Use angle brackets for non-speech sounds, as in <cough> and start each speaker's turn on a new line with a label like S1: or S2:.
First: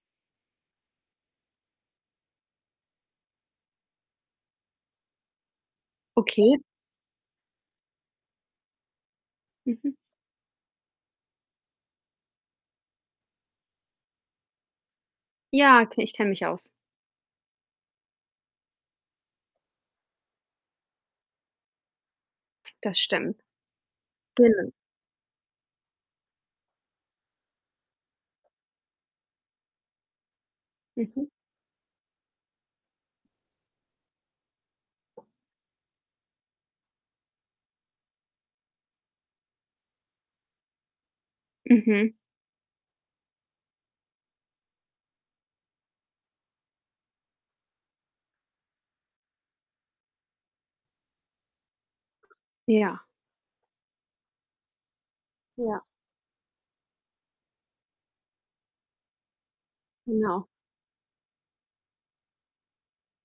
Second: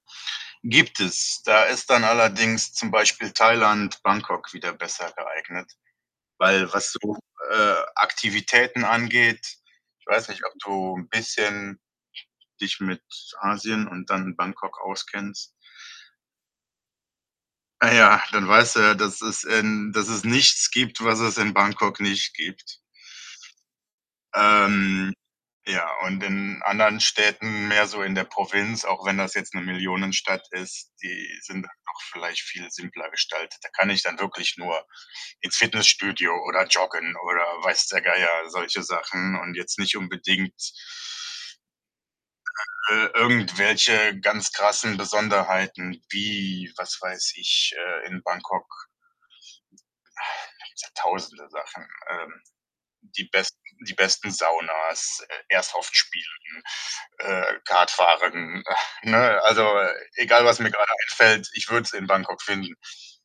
S1: Gibt es. Da ist dann allerdings zum Beispiel Thailand, Bangkok wieder besser geeignet.
S2: Okay.
S1: Weil was so, äh, Aktivitäten angeht
S2: Mhm.
S1: ich weiß nicht, ob du 'n bisschen dich mit Asien und dann Bangkok auskennst.
S2: Ja, k ich kenne mich aus.
S1: Ah, ja, dann weißt du ja, dass es in dass es nichts gibt, was es in Bangkok nicht gibt.
S2: Das stimmt. Genau.
S1: Ähm, ja, und in anderen Städten, mehr so in der Provinz, auch wenn das jetzt 'ne Millionenstadt ist,
S2: Mhm.
S1: die sind dann doch vielleicht viel simpler gestaltet. Da kann ich dann wirklich nur ins Fitnessstudio oder joggen oder weiß der Geier, solche Sachen und jetzt nicht unbedingt
S2: Mhm.
S1: äh, irgendwelche ganz krassen Besonderheiten wie, was weiß ich, äh in Bangkok, <exhales> da gibt's ja tausende Sachen, ähm,
S2: Ja.
S1: die besten die besten Saunas, Air
S2: Ja.
S1: Airsoft spielen, äh, Kartfahren, äh, ne? Also, egal,
S2: Genau.
S1: was mir grade einfällt, ich würde es in Bangkok finden.